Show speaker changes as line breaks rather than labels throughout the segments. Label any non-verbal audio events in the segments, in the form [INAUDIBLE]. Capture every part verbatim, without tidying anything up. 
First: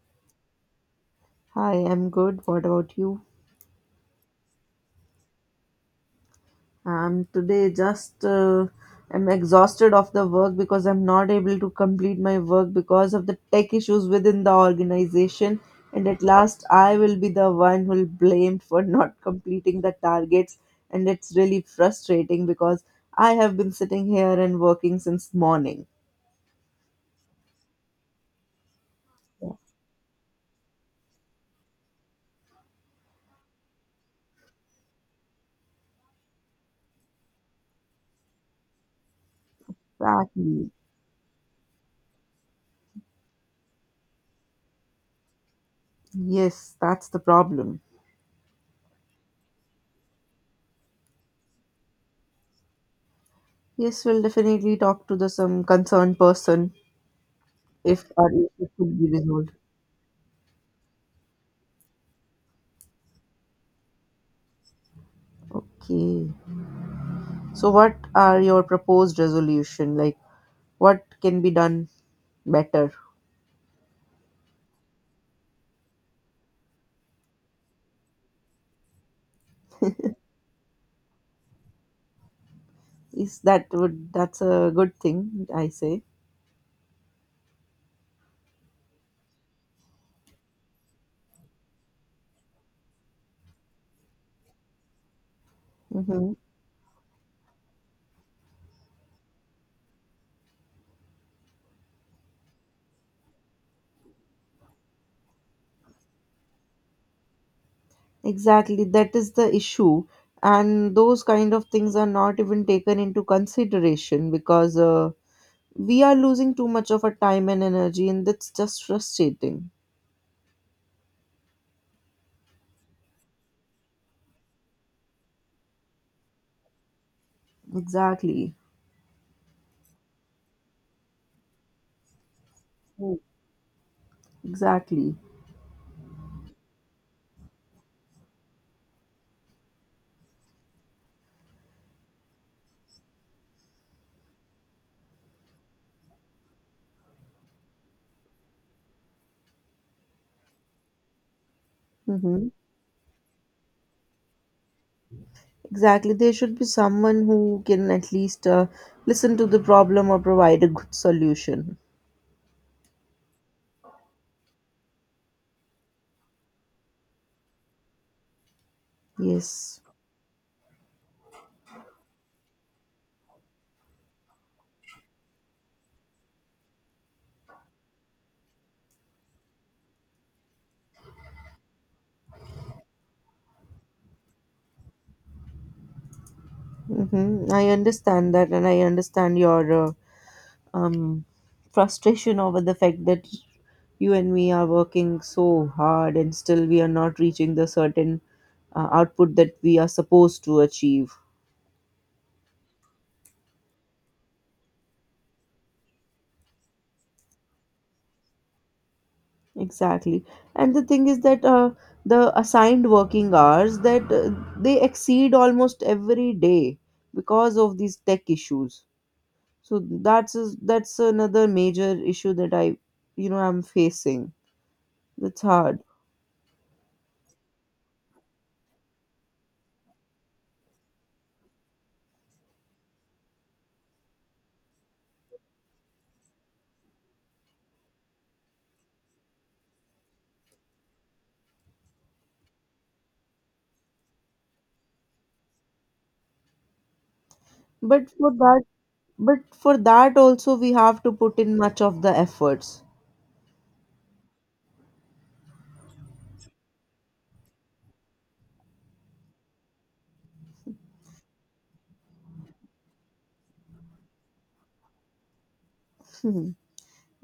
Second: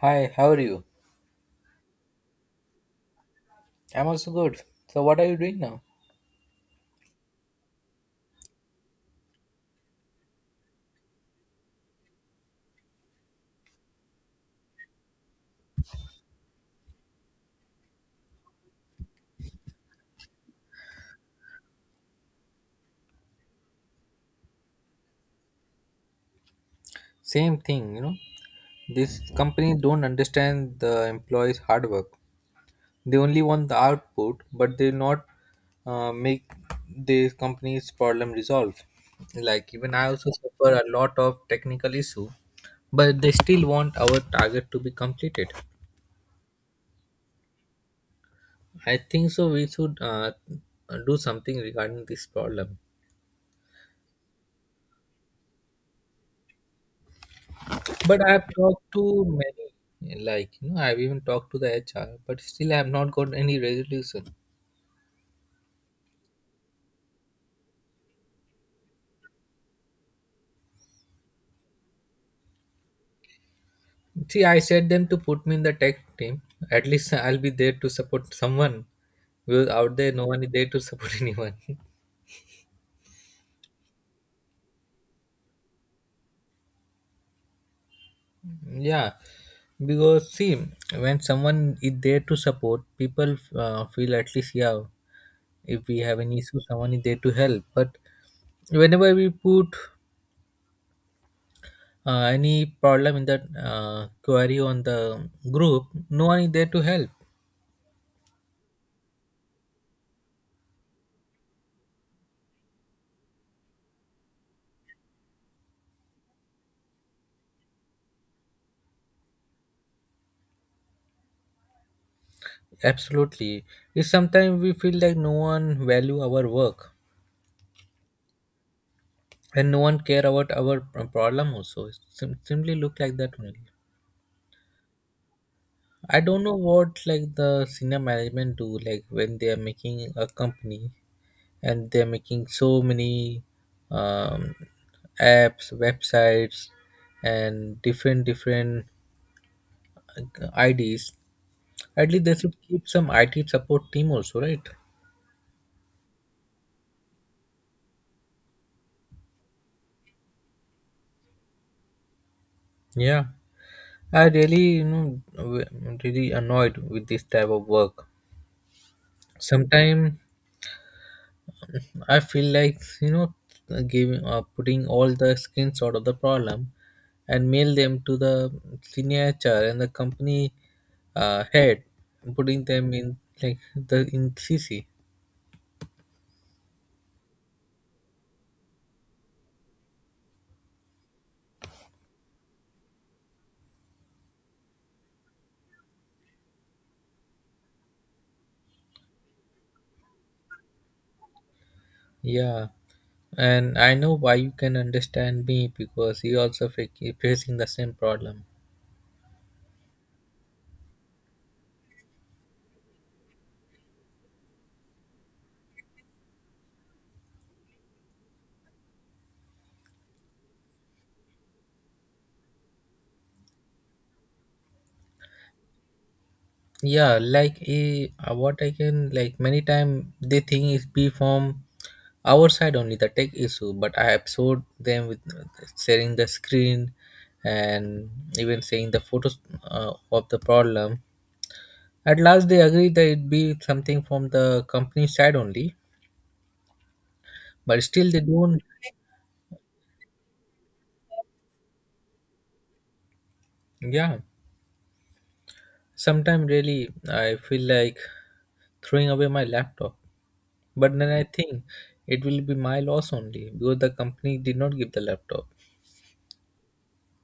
Hi, how are you?
Hi, I'm good. What about you?
I'm also good. So what are you doing now?
I'm today just uh, I'm exhausted of the work because I'm not able to complete my work because of the tech issues within the organization. And at last, I will be the one who will blamed [LAUGHS] for not completing the targets. And it's really frustrating because I have been sitting here and working since morning.
Same thing, you know. This company don't understand the employees' hard work. They only want the output, but they not uh, make the company's problem resolved. Like even I also
Exactly.
suffer a lot of technical issue, but they still want our target to be completed.
Yes, that's the problem.
I think so. We should uh, do something regarding this problem.
Yes, we'll definitely talk to the some concerned person if
But
our
I've
issue
talked
could be
to
resolved.
many, like, you know, I've even talked to the H R, but still I've not got any resolution.
Okay. So, what are your proposed resolution? Like, what can be done better?
See, I said them to put me in the tech team. At least [LAUGHS] I'll be there to support someone. Because out there, no one is there to support [LAUGHS] anyone.
Is that would that's a good thing? I say.
Yeah, because see, when someone is there to support, people uh, feel at least, yeah, if we have an
Mm-hmm.
issue, someone is there to help. But whenever we put uh, any problem in that uh, query on the group, no one is there to help.
Exactly. That is the issue, and those kind of things are not even taken into consideration because uh, we are losing too much of our time and energy, and that's just frustrating.
Absolutely, it's sometimes we feel like no one value our work,
Exactly.
and no one care about our p- problem also. It sim- simply look like
Mm.
that only.
Exactly.
I don't know what, like, the senior management do, like when they are making a company and they're making so many um, apps, websites, and different different uh, ids. At least they
Mm-hmm.
should keep some I T support team also, right?
Exactly. There should be someone who can at least uh, listen to the problem or provide a good solution.
Yeah, I really, you know, w- really annoyed with this type of work.
Yes.
Sometimes I feel like, you know, giving uh, putting all the screenshot of the problem and mail them to the senior H R and the company uh, head, putting them in like the in C C.
Mm-hmm. I understand that, and I understand your uh, um, frustration over the fact that you and me are working so hard and still we are not reaching the certain uh, output that we are supposed to achieve.
Yeah, and I know why you can understand me because you also fac- facing the same problem.
Exactly. And the thing is that uh, the assigned working hours that uh, they exceed almost every day because of these tech issues. So that's is that's another major issue that I, you know, I'm facing. That's hard.
Yeah, like, a what I can, like, many time they think is be from our side only, the tech issue, but I absorbed them with sharing the screen and even saying the photos uh, of the problem. At last they agree that it be something from the company side only, but
But
still they
for
don't.
that, but for that also we have to put in much of the efforts.
Yeah, sometimes really I feel like throwing away my laptop, but then I think it will be my loss only because the company did not give the laptop.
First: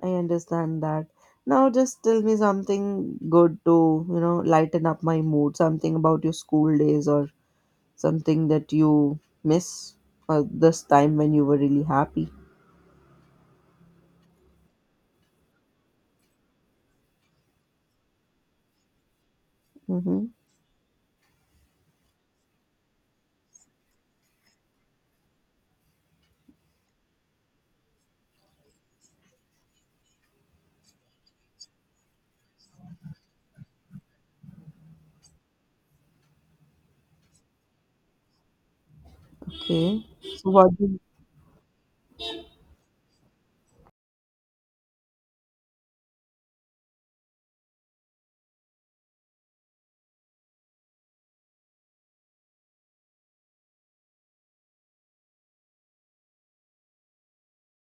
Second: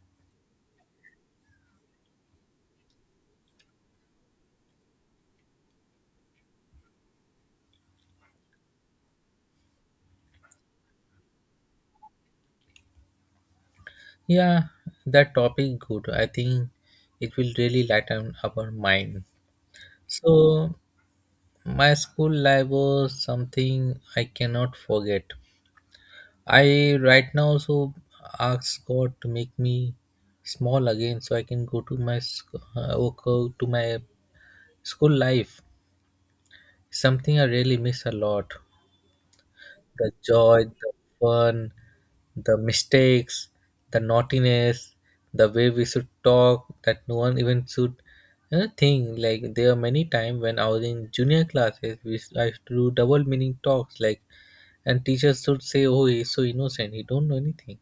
I understand that. Now just tell me something good to, you know, lighten up my mood, something about your school days or something that you miss uh, this time when you were really happy?
Yeah, that topic good. I think it will really lighten our mind.
Mm-hmm.
So my school life was something I cannot forget. I right now so ask God to make me small again so I can go to my sc- uh, go to my school life. Something I really miss a lot.
Okay.
The
So
joy,
what?
the
Do
fun, the mistakes, the naughtiness, the way we should talk that no one even should. Another thing, like there are many times when I was in junior classes, we s- I used to do double meaning talks, like, and teachers should say, "Oh, he's so innocent, he don't know anything."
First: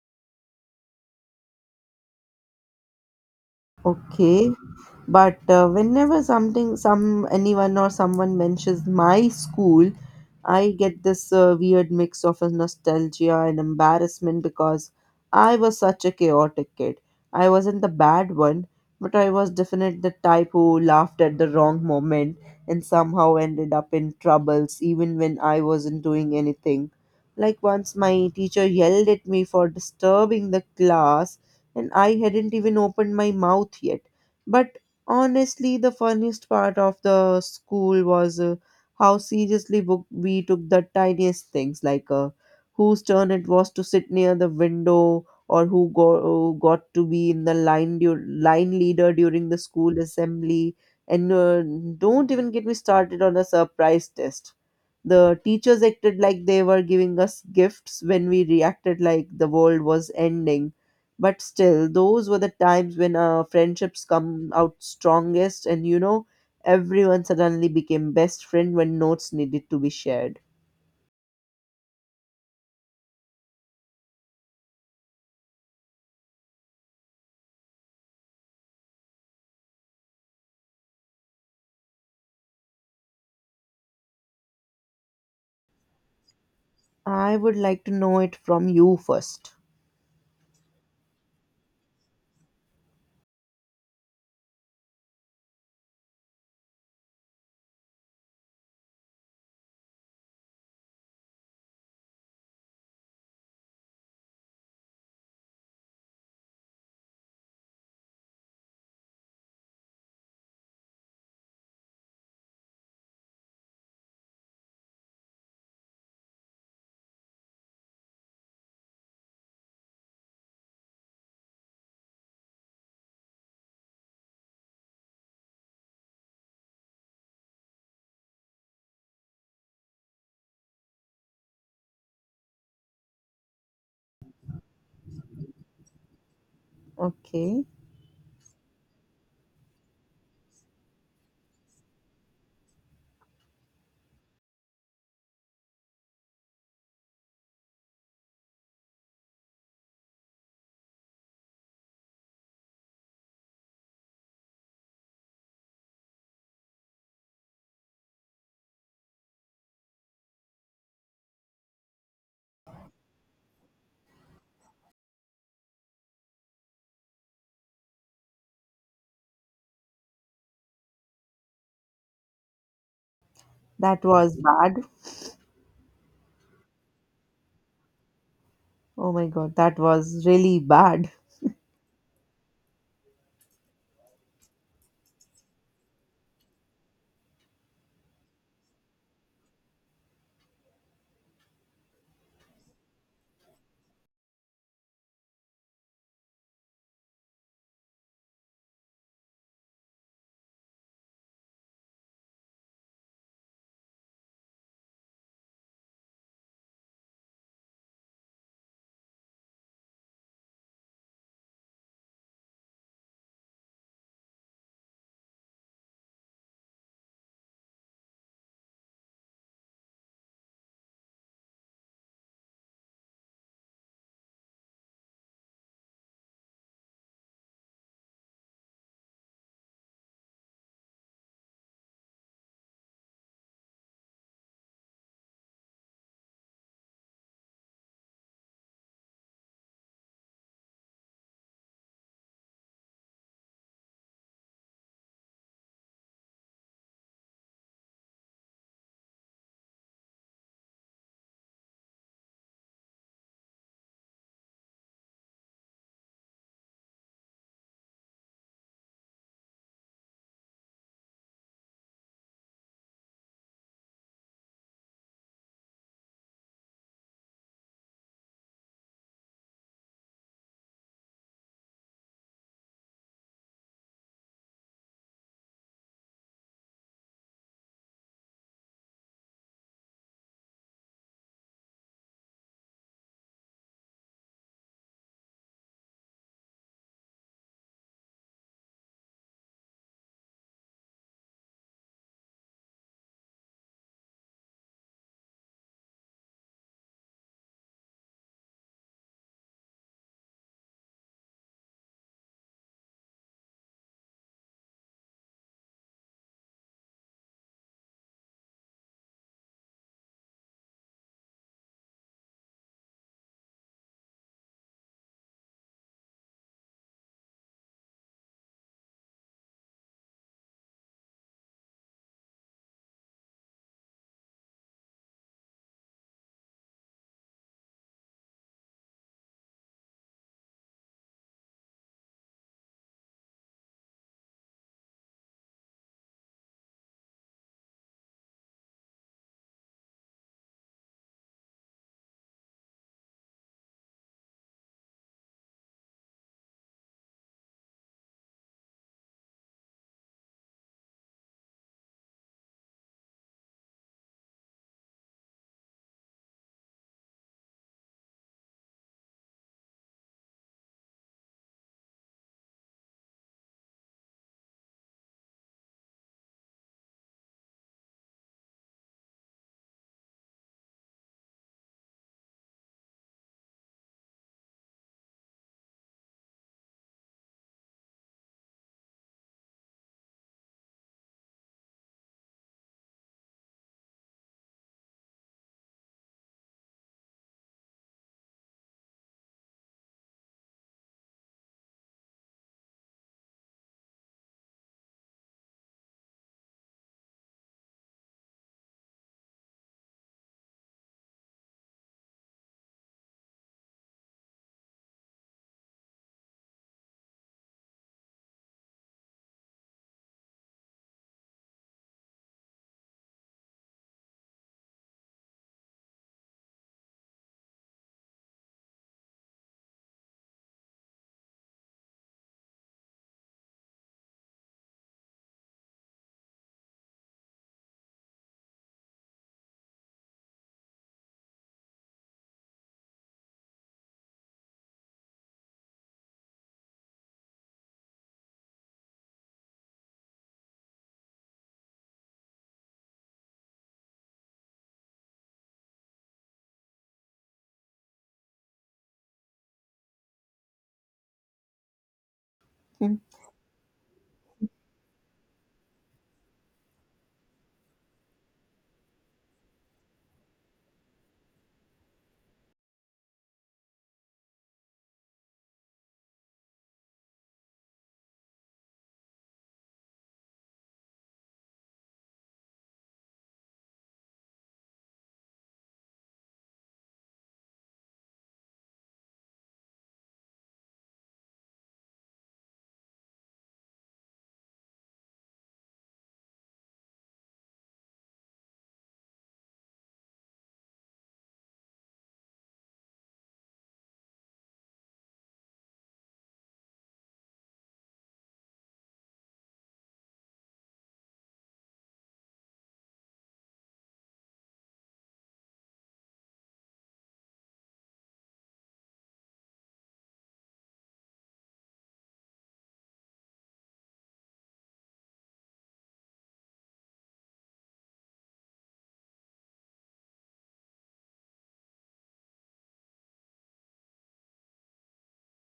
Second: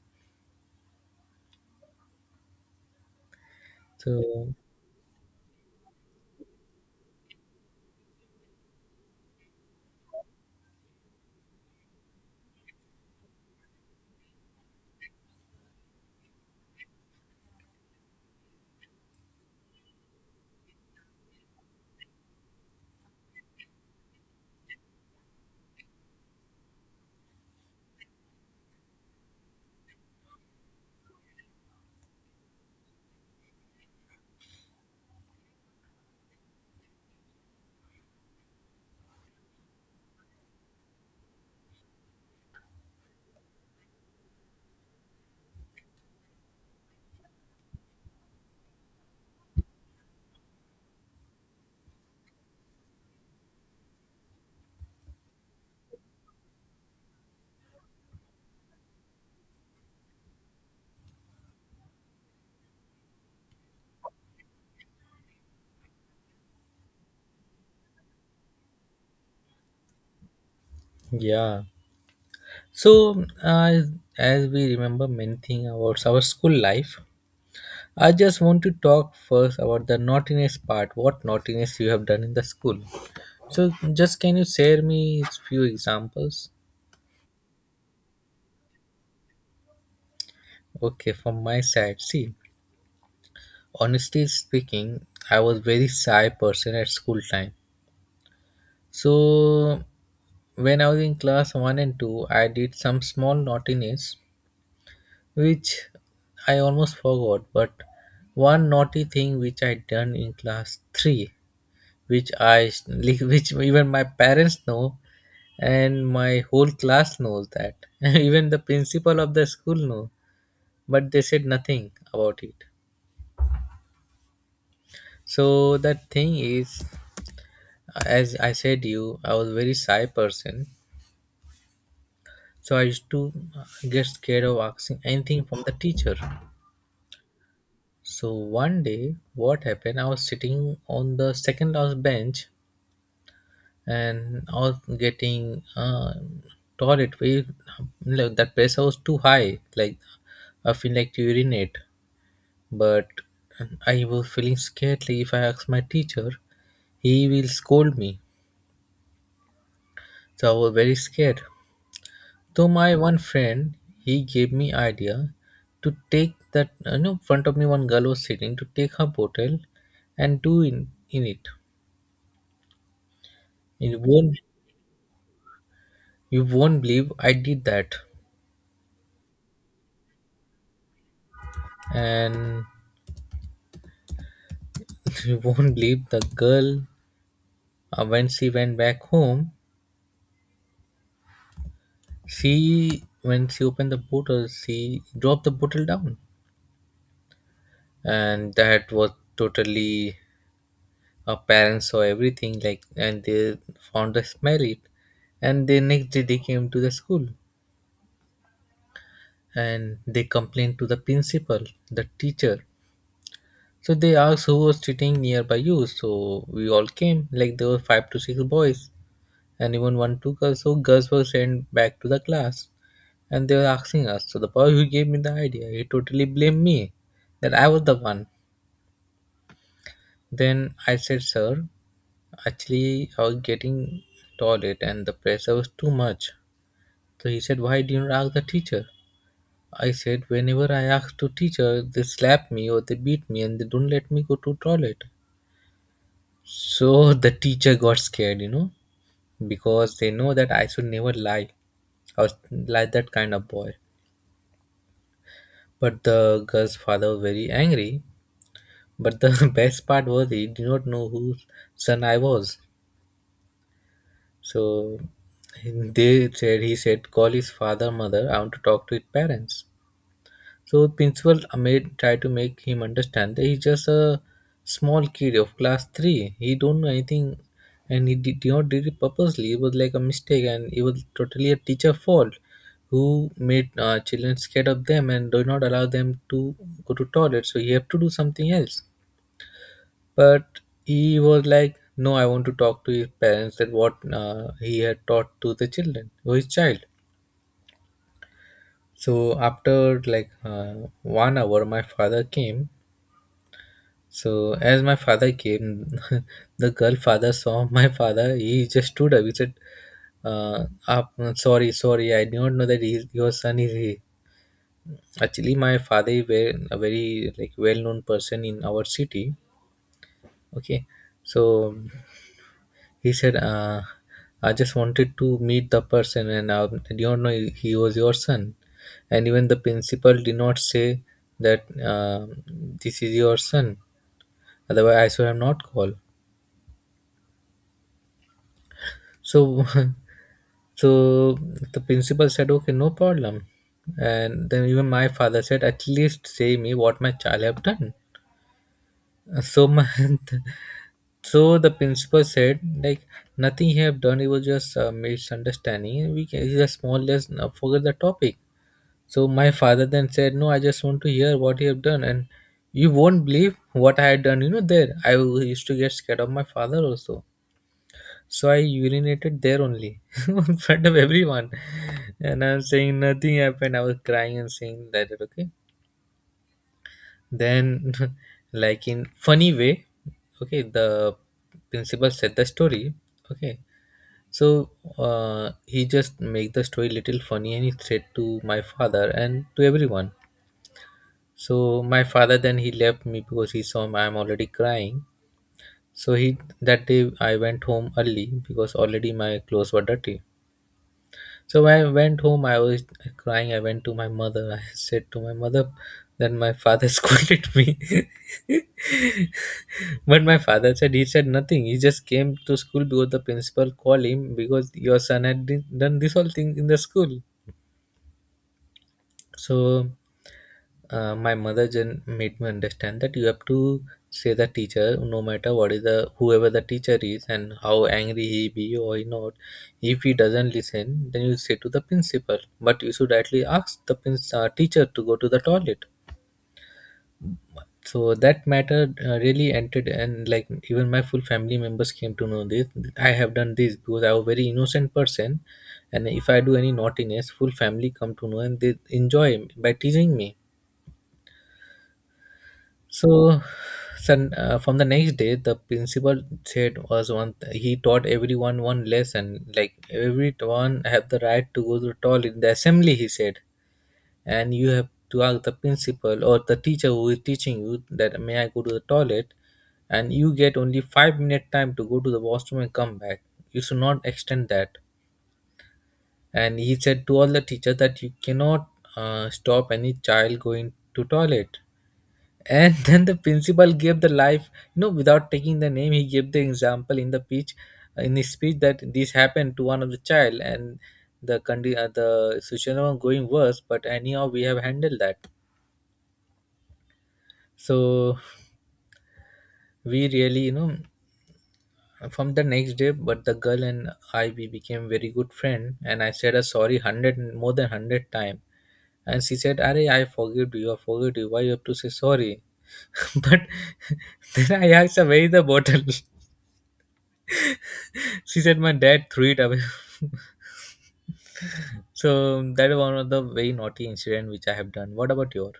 Okay,
So
but uh, whenever something, some anyone or someone mentions my school, I get this uh, weird mix of a nostalgia and embarrassment because I was such a chaotic kid. I wasn't the bad one, but I was definitely the type who laughed at the wrong moment and somehow ended up in troubles even when I wasn't doing anything. Like once my teacher yelled at me for disturbing the class and I hadn't even opened my mouth yet. But honestly, the funniest part of the school was uh, how seriously wo- we took the tiniest things, like uh, whose turn it was to sit near the window or who go- got to be in the line dur- line leader during the school assembly. And uh, don't even get me started on a surprise test. The teachers acted like they were giving us gifts when we reacted like the world was ending but still, those were the times when uh, friendships come out strongest, and you know, everyone suddenly became best friend when notes needed to be shared.
yeah. So as as we remember many things about our school life, I just want to talk first about the naughtiness part. What naughtiness you have done in the school? So, just can you share me few examples?
I would like to know it from you first.
Okay, from my side, see, honestly speaking, I was very shy person at school time. So, when I was in class one and two, I did some small naughtiness, which I almost forgot. But one naughty thing which I done in class three, which I [LAUGHS] which even my parents know, and my whole class knows that. [LAUGHS] Even the principal of the school know, but they said nothing about it. So that thing is, as I said you, I was very shy person, so I used to get scared of asking anything from the teacher.
Okay,
So one day, what happened, I was sitting on the second last bench, and I was getting uh, toilet. We, like, that pressure was too high, like I feel like to urinate, but I was feeling scared like if I ask my teacher, he will scold me. So I was very scared. Though my one friend, he gave me idea to take that, uh, you know, front of me one girl was sitting, to take her bottle and do in, in it. You
that was
won't,
bad.
you won't believe I did that.
Oh my god, that was really bad.
And [LAUGHS] you won't believe the girl, uh, when she went back home, she, when she opened the bottle, she dropped the bottle down. And that was totally, our parents saw everything, like, and they found us married. And the next day they came to the school, and they complained to the principal, the teacher. So they asked who was sitting nearby you. So we all came, like there were five to six boys, and even one two girls. So girls were sent back to the class, and they were asking us. So the boy who gave me the idea, he totally blamed me that I was the one. Then I said, "Sir, actually, I was getting toilet, and the pressure was too much." So he said, "Why didn't you ask the teacher?" I said, "Whenever I ask to teacher, they slap me or they beat me and they don't let me go to toilet." So [LAUGHS] the teacher got scared, you know, because they know that I should never lie. I was like that kind of boy. But the girl's father was very angry. But the [LAUGHS] best part was he did not know whose son I was. So they said, he said, "Call his father, mother. I want to talk to his parents." So principal Ahmed tried to make him understand that he's just a small kid of class three. He don't know anything, and he did not did it purposely. It was like a mistake, and it was totally a teacher fault, who made uh, children scared of them and do not allow them to go to toilet. So he have to do something else, but he was like, "No, I want to talk to his parents, that what uh, he had taught to the children, to his child." So after like uh, one hour, my father came. So as my father came, [LAUGHS] the girl father saw [LAUGHS] my father, he just stood up, he said, uh, up, uh, "Sorry, sorry, I did not know that he, your son is here." Actually my father is very, a very, like, well known person in our city. Okay. So he said, uh, "I just wanted to meet the person, and I did not know he was your son. And even the principal did not say that uh, this is your son, otherwise I should have not called." So [LAUGHS] so the principal said, "Okay, no problem." And then even my father said, "At least say me what my child have done." So my [LAUGHS] so the principal said, like, "Nothing he have done. It was just a misunderstanding. We can, it's just more or less now, forget the topic." So my father then said, "No, I just want to hear what you have done," and you won't believe what I had done. You know, there I used to get scared of my father also. So I urinated there only [LAUGHS] in front of everyone, and I'm saying nothing happened. I was crying and saying that okay. Then, [LAUGHS] like, in funny way, okay, the principal said the story. Okay, so uh, he just make the story little funny and he said to my father and to everyone. So my father then he left me because he saw I'm already crying. So he, that day I went home early because already my clothes were dirty. So when I went home, I was crying. I went to my mother. [LAUGHS] I said to my mother, then my father [LAUGHS] scolded me. [LAUGHS] But my father said he said nothing. He just came to school because the principal called him because your son had di- done this whole thing in the school. So uh, my mother then made me understand that you have to say the teacher no matter what is the whoever the teacher is and how angry he be or he not. If he doesn't listen, then you say to the principal. But you should actually ask the prin- uh, teacher to go to the toilet. So that matter uh, really entered, and like even my full family members came to know this I have done this because I was very innocent person, and if I do any naughtiness, full family come to know and they enjoy by teasing me.
[LAUGHS]
So son, uh, from the next day, the principal said was one, he taught everyone one lesson, like everyone have the right to go to the toilet. In the assembly he said, and you have to ask the principal or the teacher who is teaching you that, "May I go to the toilet?" And you get only five minute time to go to the washroom and come back. You should not extend that. And he said to all the teachers that you cannot uh, stop any child going to toilet. And [LAUGHS] then the principal gave the life, you know, without taking the name, he gave the example in the speech, in his speech that this happened to one of the child and the condi- uh, the situation was going worse. But anyhow, we have handled that. So we really, you know, from the next day, but the girl and I, we became very good friend, and I said a sorry one hundred, more than one hundred time. And she said, "Arey, I forgive you, I forgive you, why you have to say sorry?" [LAUGHS] But then I asked her, where is the bottle? [LAUGHS] She said, my dad threw it away. [LAUGHS] So that is one of the very naughty incident which I have done. What about your—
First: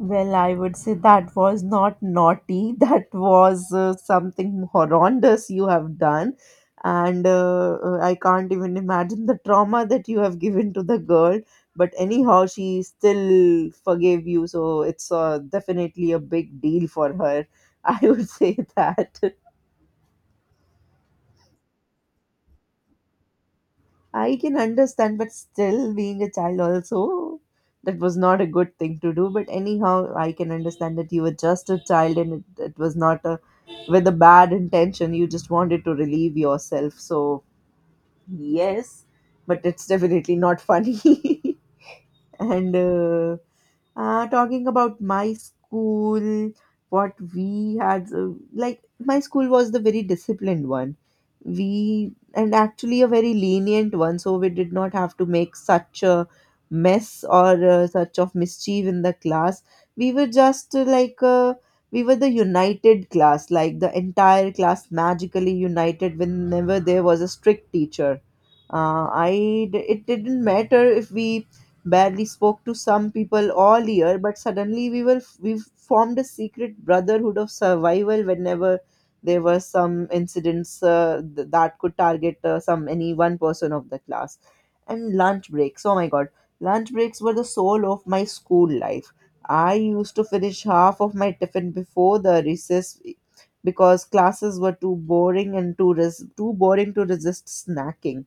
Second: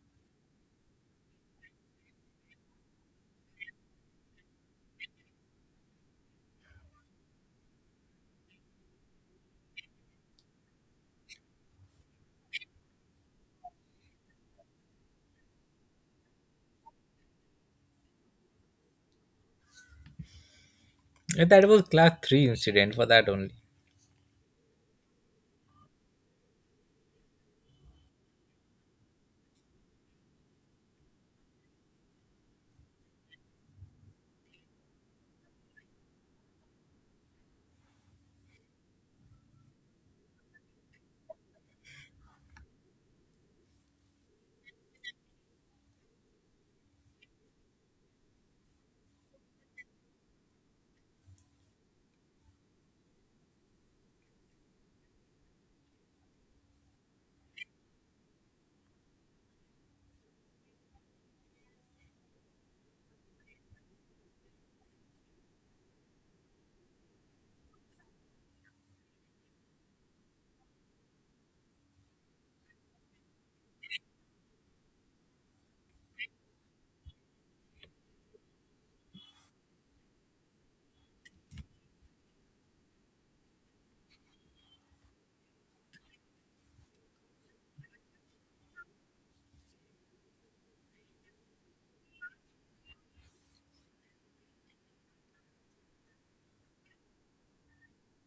Well, I would say that was not naughty. [LAUGHS] That was uh, something horrendous you have done. And uh, uh, I can't even imagine the trauma that you have given to the girl. But anyhow, she still forgave you. So it's uh, definitely a big deal for her. [LAUGHS] I would say that.
that was class three incident, for that only.
I can understand, but still, being a child, also, that was not a good thing to do. But anyhow, I can understand that you were just a child and it, it was not a, with a bad intention. You just wanted to relieve yourself. So, yes, but it's definitely not funny. [LAUGHS] and uh, uh, Talking about my school, what we had, uh, like my school was the very disciplined one. We, and actually a very lenient one, so we did not have to make such a mess or uh, such of mischief in the class. We were just uh, like, uh, we were the united class, like the entire class magically united whenever there was a strict teacher. Uh, I, d- it didn't matter if we barely spoke to some people all year, but suddenly we were we formed a secret brotherhood of survival whenever there were some incidents uh, th- that could target uh, some any one person of the class. And lunch breaks, oh my god, lunch breaks were the soul of my school life. I used to finish half of my tiffin before the recess e, because classes were too boring and too res- too boring to resist snacking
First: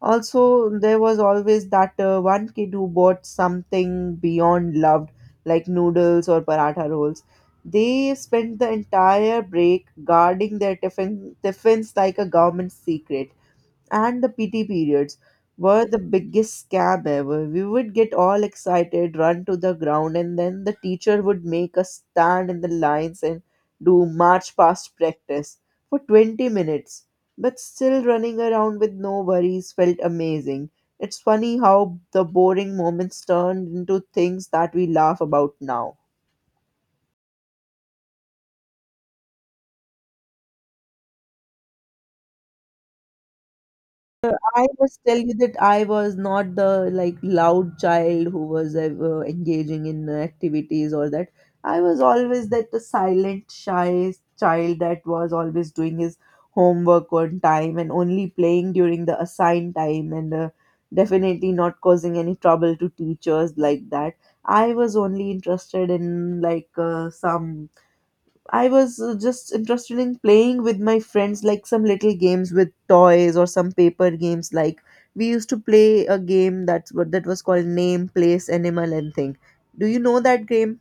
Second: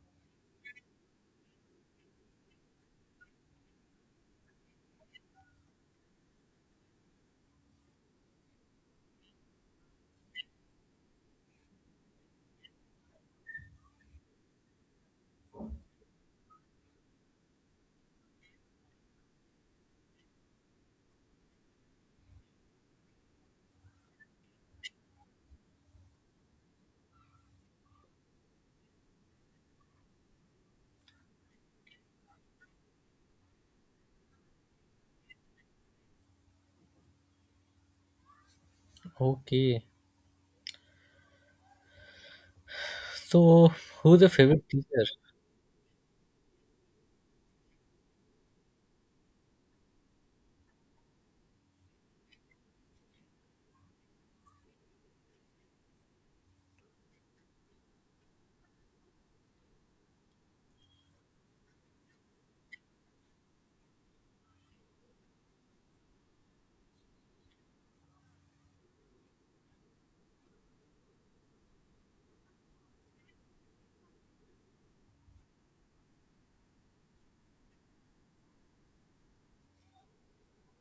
also, there was always that uh, one kid who bought something beyond loved, like noodles or paratha rolls. They spent the entire break guarding their tiffin, tiffins like a government secret and the P T periods were the biggest scam ever. We would get all excited, run to the ground, and then the teacher would make us stand in the lines and do march past practice for twenty minutes. But still running around with no worries felt amazing. It's funny how the boring moments turned into things that we laugh about now.
Okay, so who's the
I
favorite
must
teacher?
tell you that I was not the like loud child who was uh, uh, engaging in activities or that. I was always that the silent, shy child that was always doing his homework on time and only playing during the assigned time and uh, definitely not causing any trouble to teachers like that. I was only interested in like uh, some I was uh, just interested in playing with my friends, like some little games with toys or some paper games. Like we used to play a game that's what that was called name, place, animal, and thing. Do you know that game?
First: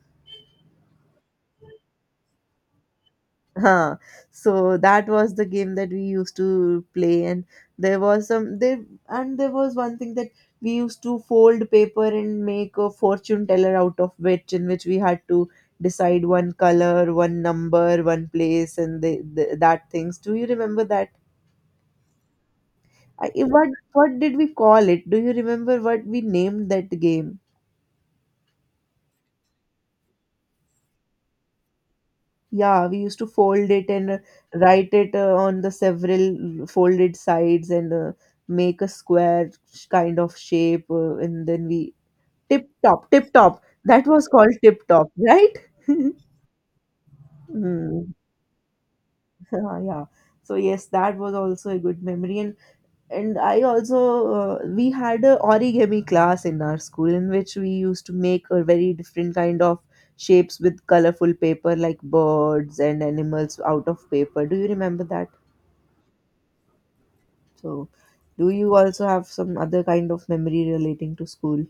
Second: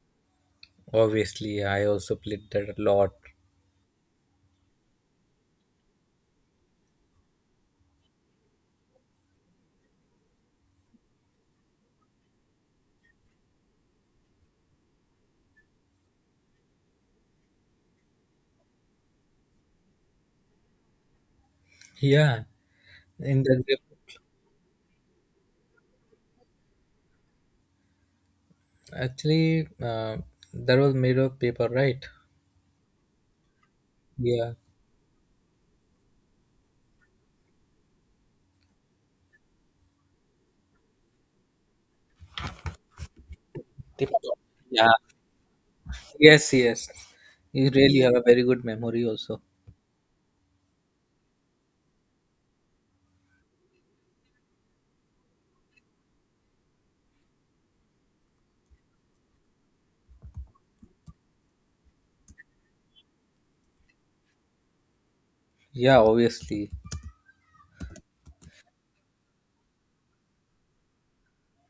Obviously, I also played that a lot.
Huh. So that was the game that we used to play, and there was some there and there was one thing that we used to fold paper and make a fortune teller out of which, in which we had to decide one color, one number, one place, and the, the that things. Do you remember that?
Yeah,
I,
in the—
what what did we call it? Do you remember what we named that game?
actually, uh, that was made of paper, right?
Yeah, we used to fold it and uh,
Yeah.
write it uh, on the several folded sides and uh, make a square sh- kind of shape. Uh, and then we tip top, tip top. That
Tip—
was called tip
yeah.
top, right? [LAUGHS]
Yes, yes. You really
Mm.
have a very good memory, also.
Ah, yeah. So yes, that was also a good memory, and and I also uh, we had a origami class in our school in which we used to make a very different kind of shapes with colorful paper like birds and animals out of paper. Do you remember that?
Yeah, obviously.
So, do you also have some other kind of memory relating to school?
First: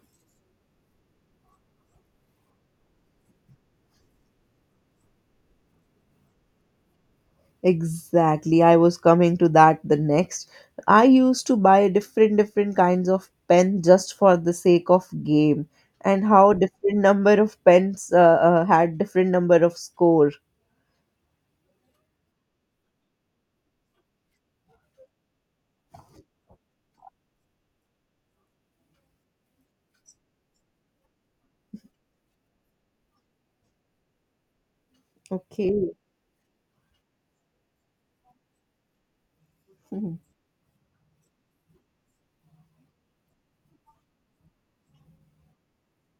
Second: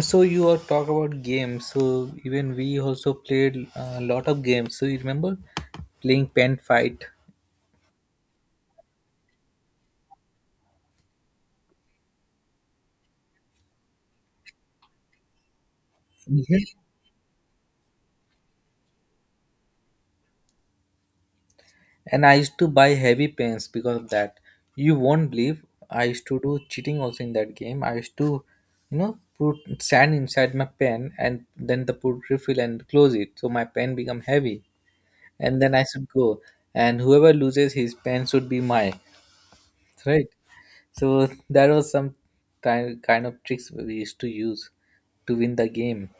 So you all talk about games. So even we also played a lot of games. So you remember playing pen fight?
Exactly. I was coming to that the next. I used to buy different different kinds of pen just for the sake of game and how
Yeah.
different number of pens uh, uh, had different number of score.
And I used to buy heavy pens because of that. You won't believe, I used to do cheating also in that game. I used to, you know, put sand inside my pen and then the put refill and close it. So my pen become heavy. And then I
Okay.
should go. And whoever loses his pen should be my— right.
[LAUGHS]
So that was some time kind of tricks we used to use to win the game.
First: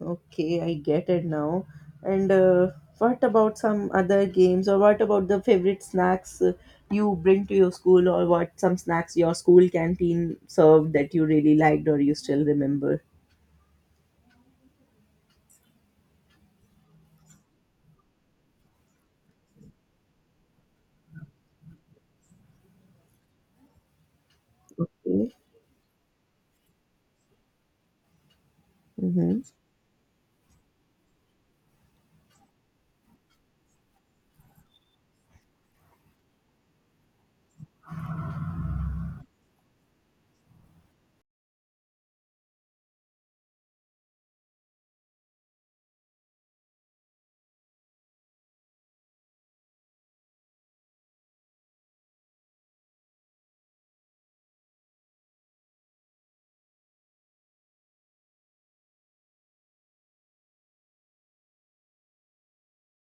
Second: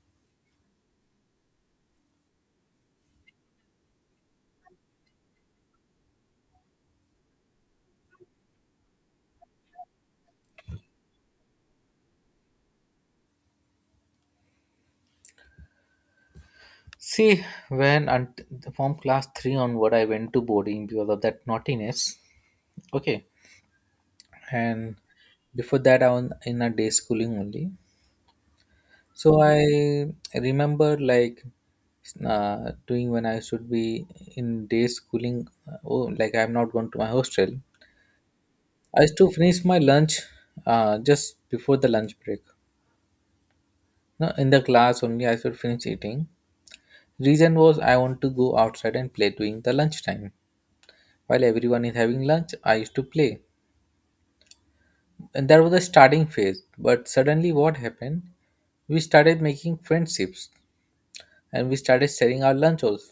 Okay, I get it now. And uh, what about some other games, or what about the favorite snacks uh, you bring to your school, or what some snacks your school canteen served that you really liked or you still remember?
See, when unt- from class three onward, I went to boarding because of that naughtiness. Okay, and before that I was in a day schooling only. So
Mm-hmm.
I remember like, uh, doing when I should be in day schooling, uh, oh, like I'm not going to my hostel, I used to finish my lunch uh, just before the lunch break. No, in the class only I should finish eating. Reason was, I want to go outside and play during the lunch time. While everyone is having lunch, I used to play. And that was the starting phase, but suddenly what happened, we started making friendships, and we started sharing our lunch also.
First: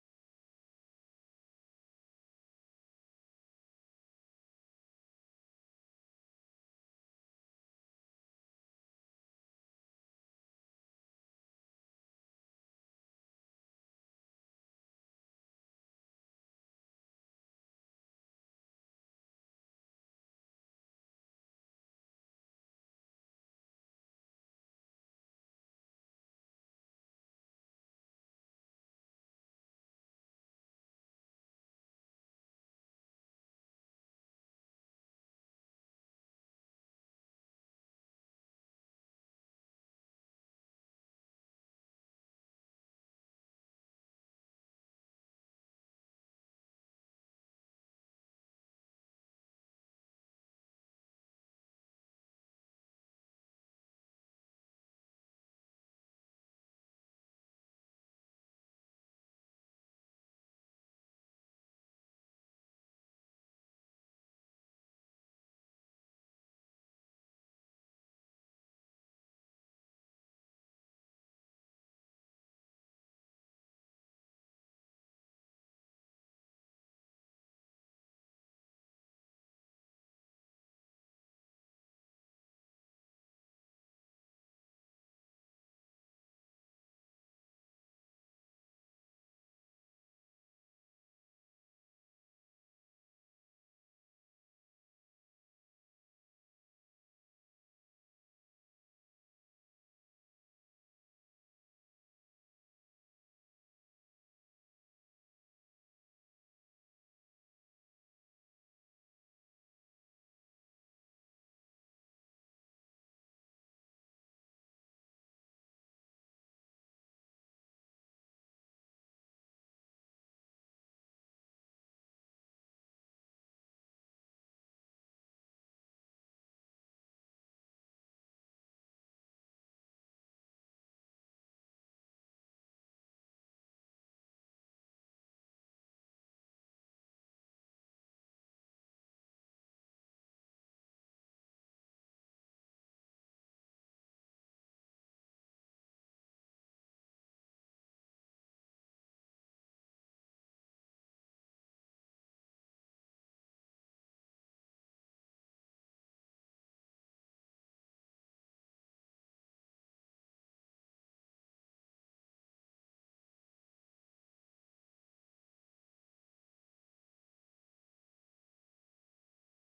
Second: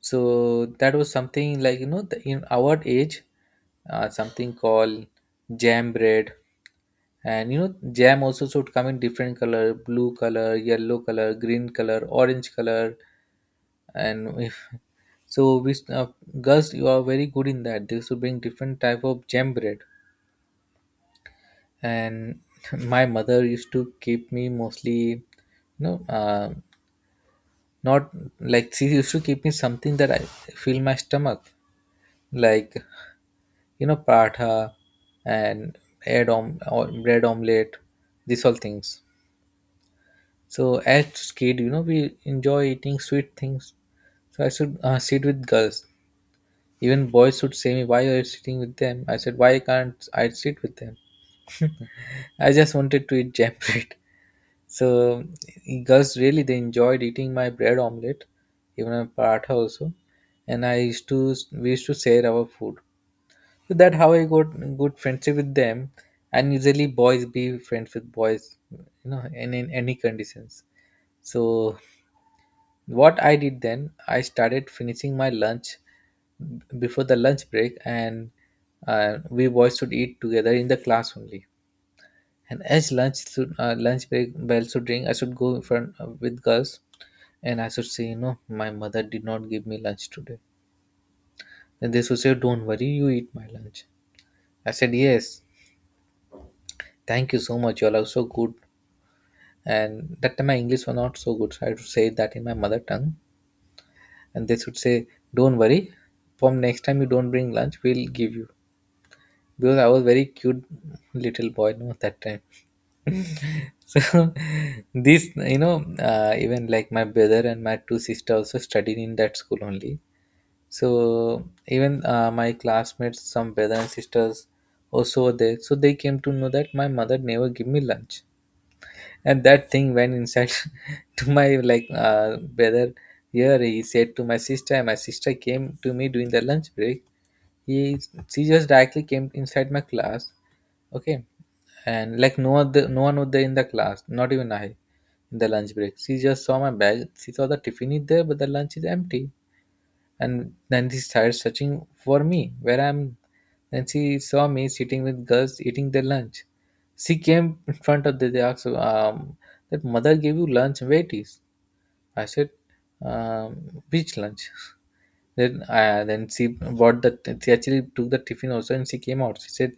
So that was something like, you know, the, in our age, uh, something called jam bread, and you know jam also should come in different color: blue color, yellow color, green color, orange color, and if [LAUGHS] so, we uh, girls, you are very good in that. They used to bring different type of jam bread, and [LAUGHS] my mother used to keep me mostly, you know, uh, not like she used to keep me something that I fill my stomach, like, you know, paratha and egg om- or bread omelette, these all things. So as kid, you know, we enjoy eating sweet things. So I should uh, sit with girls. Even boys should say me, "Why are you sitting with them?" I said, "Why can't I sit with them?" I just wanted to eat jam [LAUGHS] bread. So girls really they enjoyed eating my bread omelette, even a paratha also. And I used to we used to share our food. So that how I got good friendship with them. And usually boys be friends with boys, you know, in, in any conditions. So what I did then, I started finishing my lunch before the lunch break, and uh, we boys should eat together in the class only, and as lunch should, uh, lunch break bell should ring, I should go in front uh, with girls, and I should say, you know, my mother did not give me lunch today. And they should say, don't worry, you eat my lunch. I said, yes, thank you so much. You all are so good. And that time my English was not so good, so I had to say that in my mother tongue. And they should say, don't worry, from next time you don't bring lunch, we'll give you. Because I was very cute little boy, you no, that time. So [LAUGHS] this, you know, uh, even like my brother and my two sisters also studied in that school only. So even, uh, my classmates some brother and sisters also were there, so they came to know that my mother never give me lunch, and that thing went inside [LAUGHS] to my like, uh, brother here, he said to my sister, and my sister came to me during the lunch break. He She just directly came inside my class. Okay, and like no other, no one was there in the class, not even I, in the lunch break. She just saw my bag. She saw the tiffin is there, but the lunch is empty. And then she started searching for me, where I'm. Then she saw me sitting with girls eating their lunch. She came in front of the— they asked, um, that mother gave you lunch. Where it is? I said, um, which lunch? Then, uh, then she bought the— she actually took the tiffin also, and she came out. She said,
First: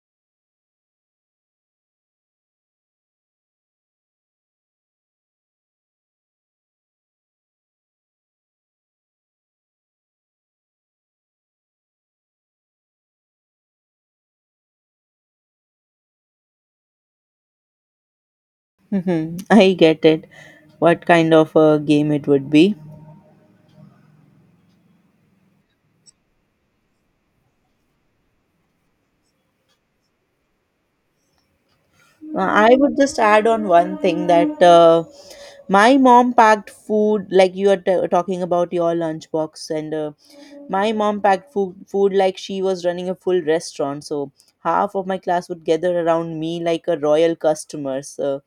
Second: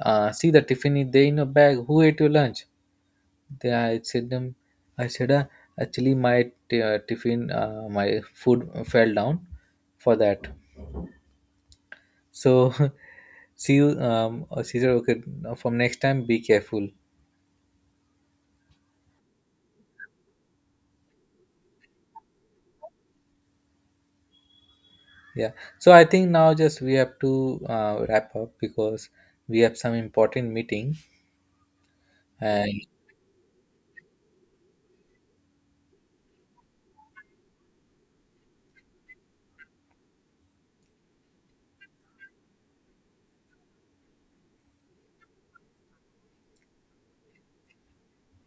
uh, see, the tiffin is there in your bag. Who ate your lunch? They, I said them, I said, uh, actually my t- uh, tiffin, uh, my food fell down for that. So [LAUGHS] see you. Um, uh, she said, okay, now from next time, be careful.
Mm-hmm. I get it. What kind of a game it would be?
Yeah. So I think now just we have to uh, wrap up because we have some important meeting.
Uh, I
And
would just add on one thing that uh, my mom packed food, like you are t- talking about your lunchbox and uh, my mom packed food, food like she was running a full restaurant, so half of my class would gather around me like a royal customers. Uh,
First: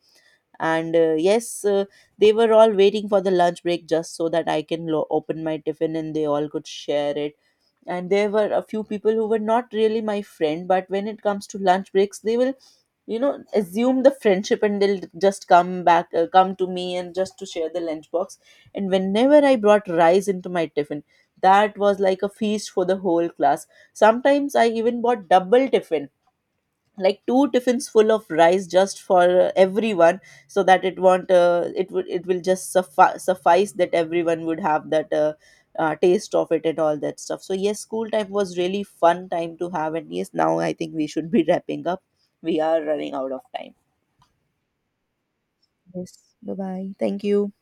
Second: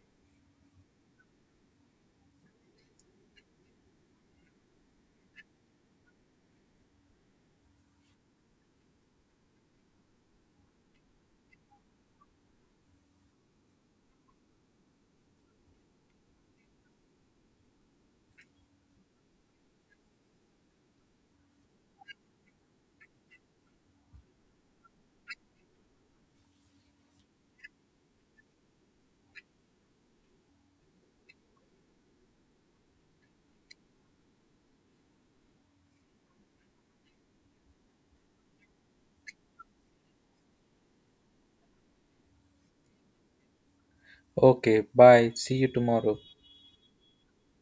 and uh, yes, uh, they were all waiting for the lunch break just so that I can lo- open my tiffin and they all could share it. And there were a few people who were not really my friend, but when it comes to lunch breaks, they will you know assume the friendship and they'll just come back uh, come to me and just to share the lunchbox and whenever I brought rice into my tiffin that was like a feast for the whole class. Sometimes I even bought double tiffin, like two tiffins full of rice just for uh, everyone, so that it won't uh, it would it will just suffi- suffice that everyone would have that uh, uh, taste of it and all that stuff. So yes, school time was really fun time to have, and yes, now I think we should be [LAUGHS] wrapping up. We are running out of time.
okay, bye. See you
Yes.
tomorrow.
Bye bye. Thank you.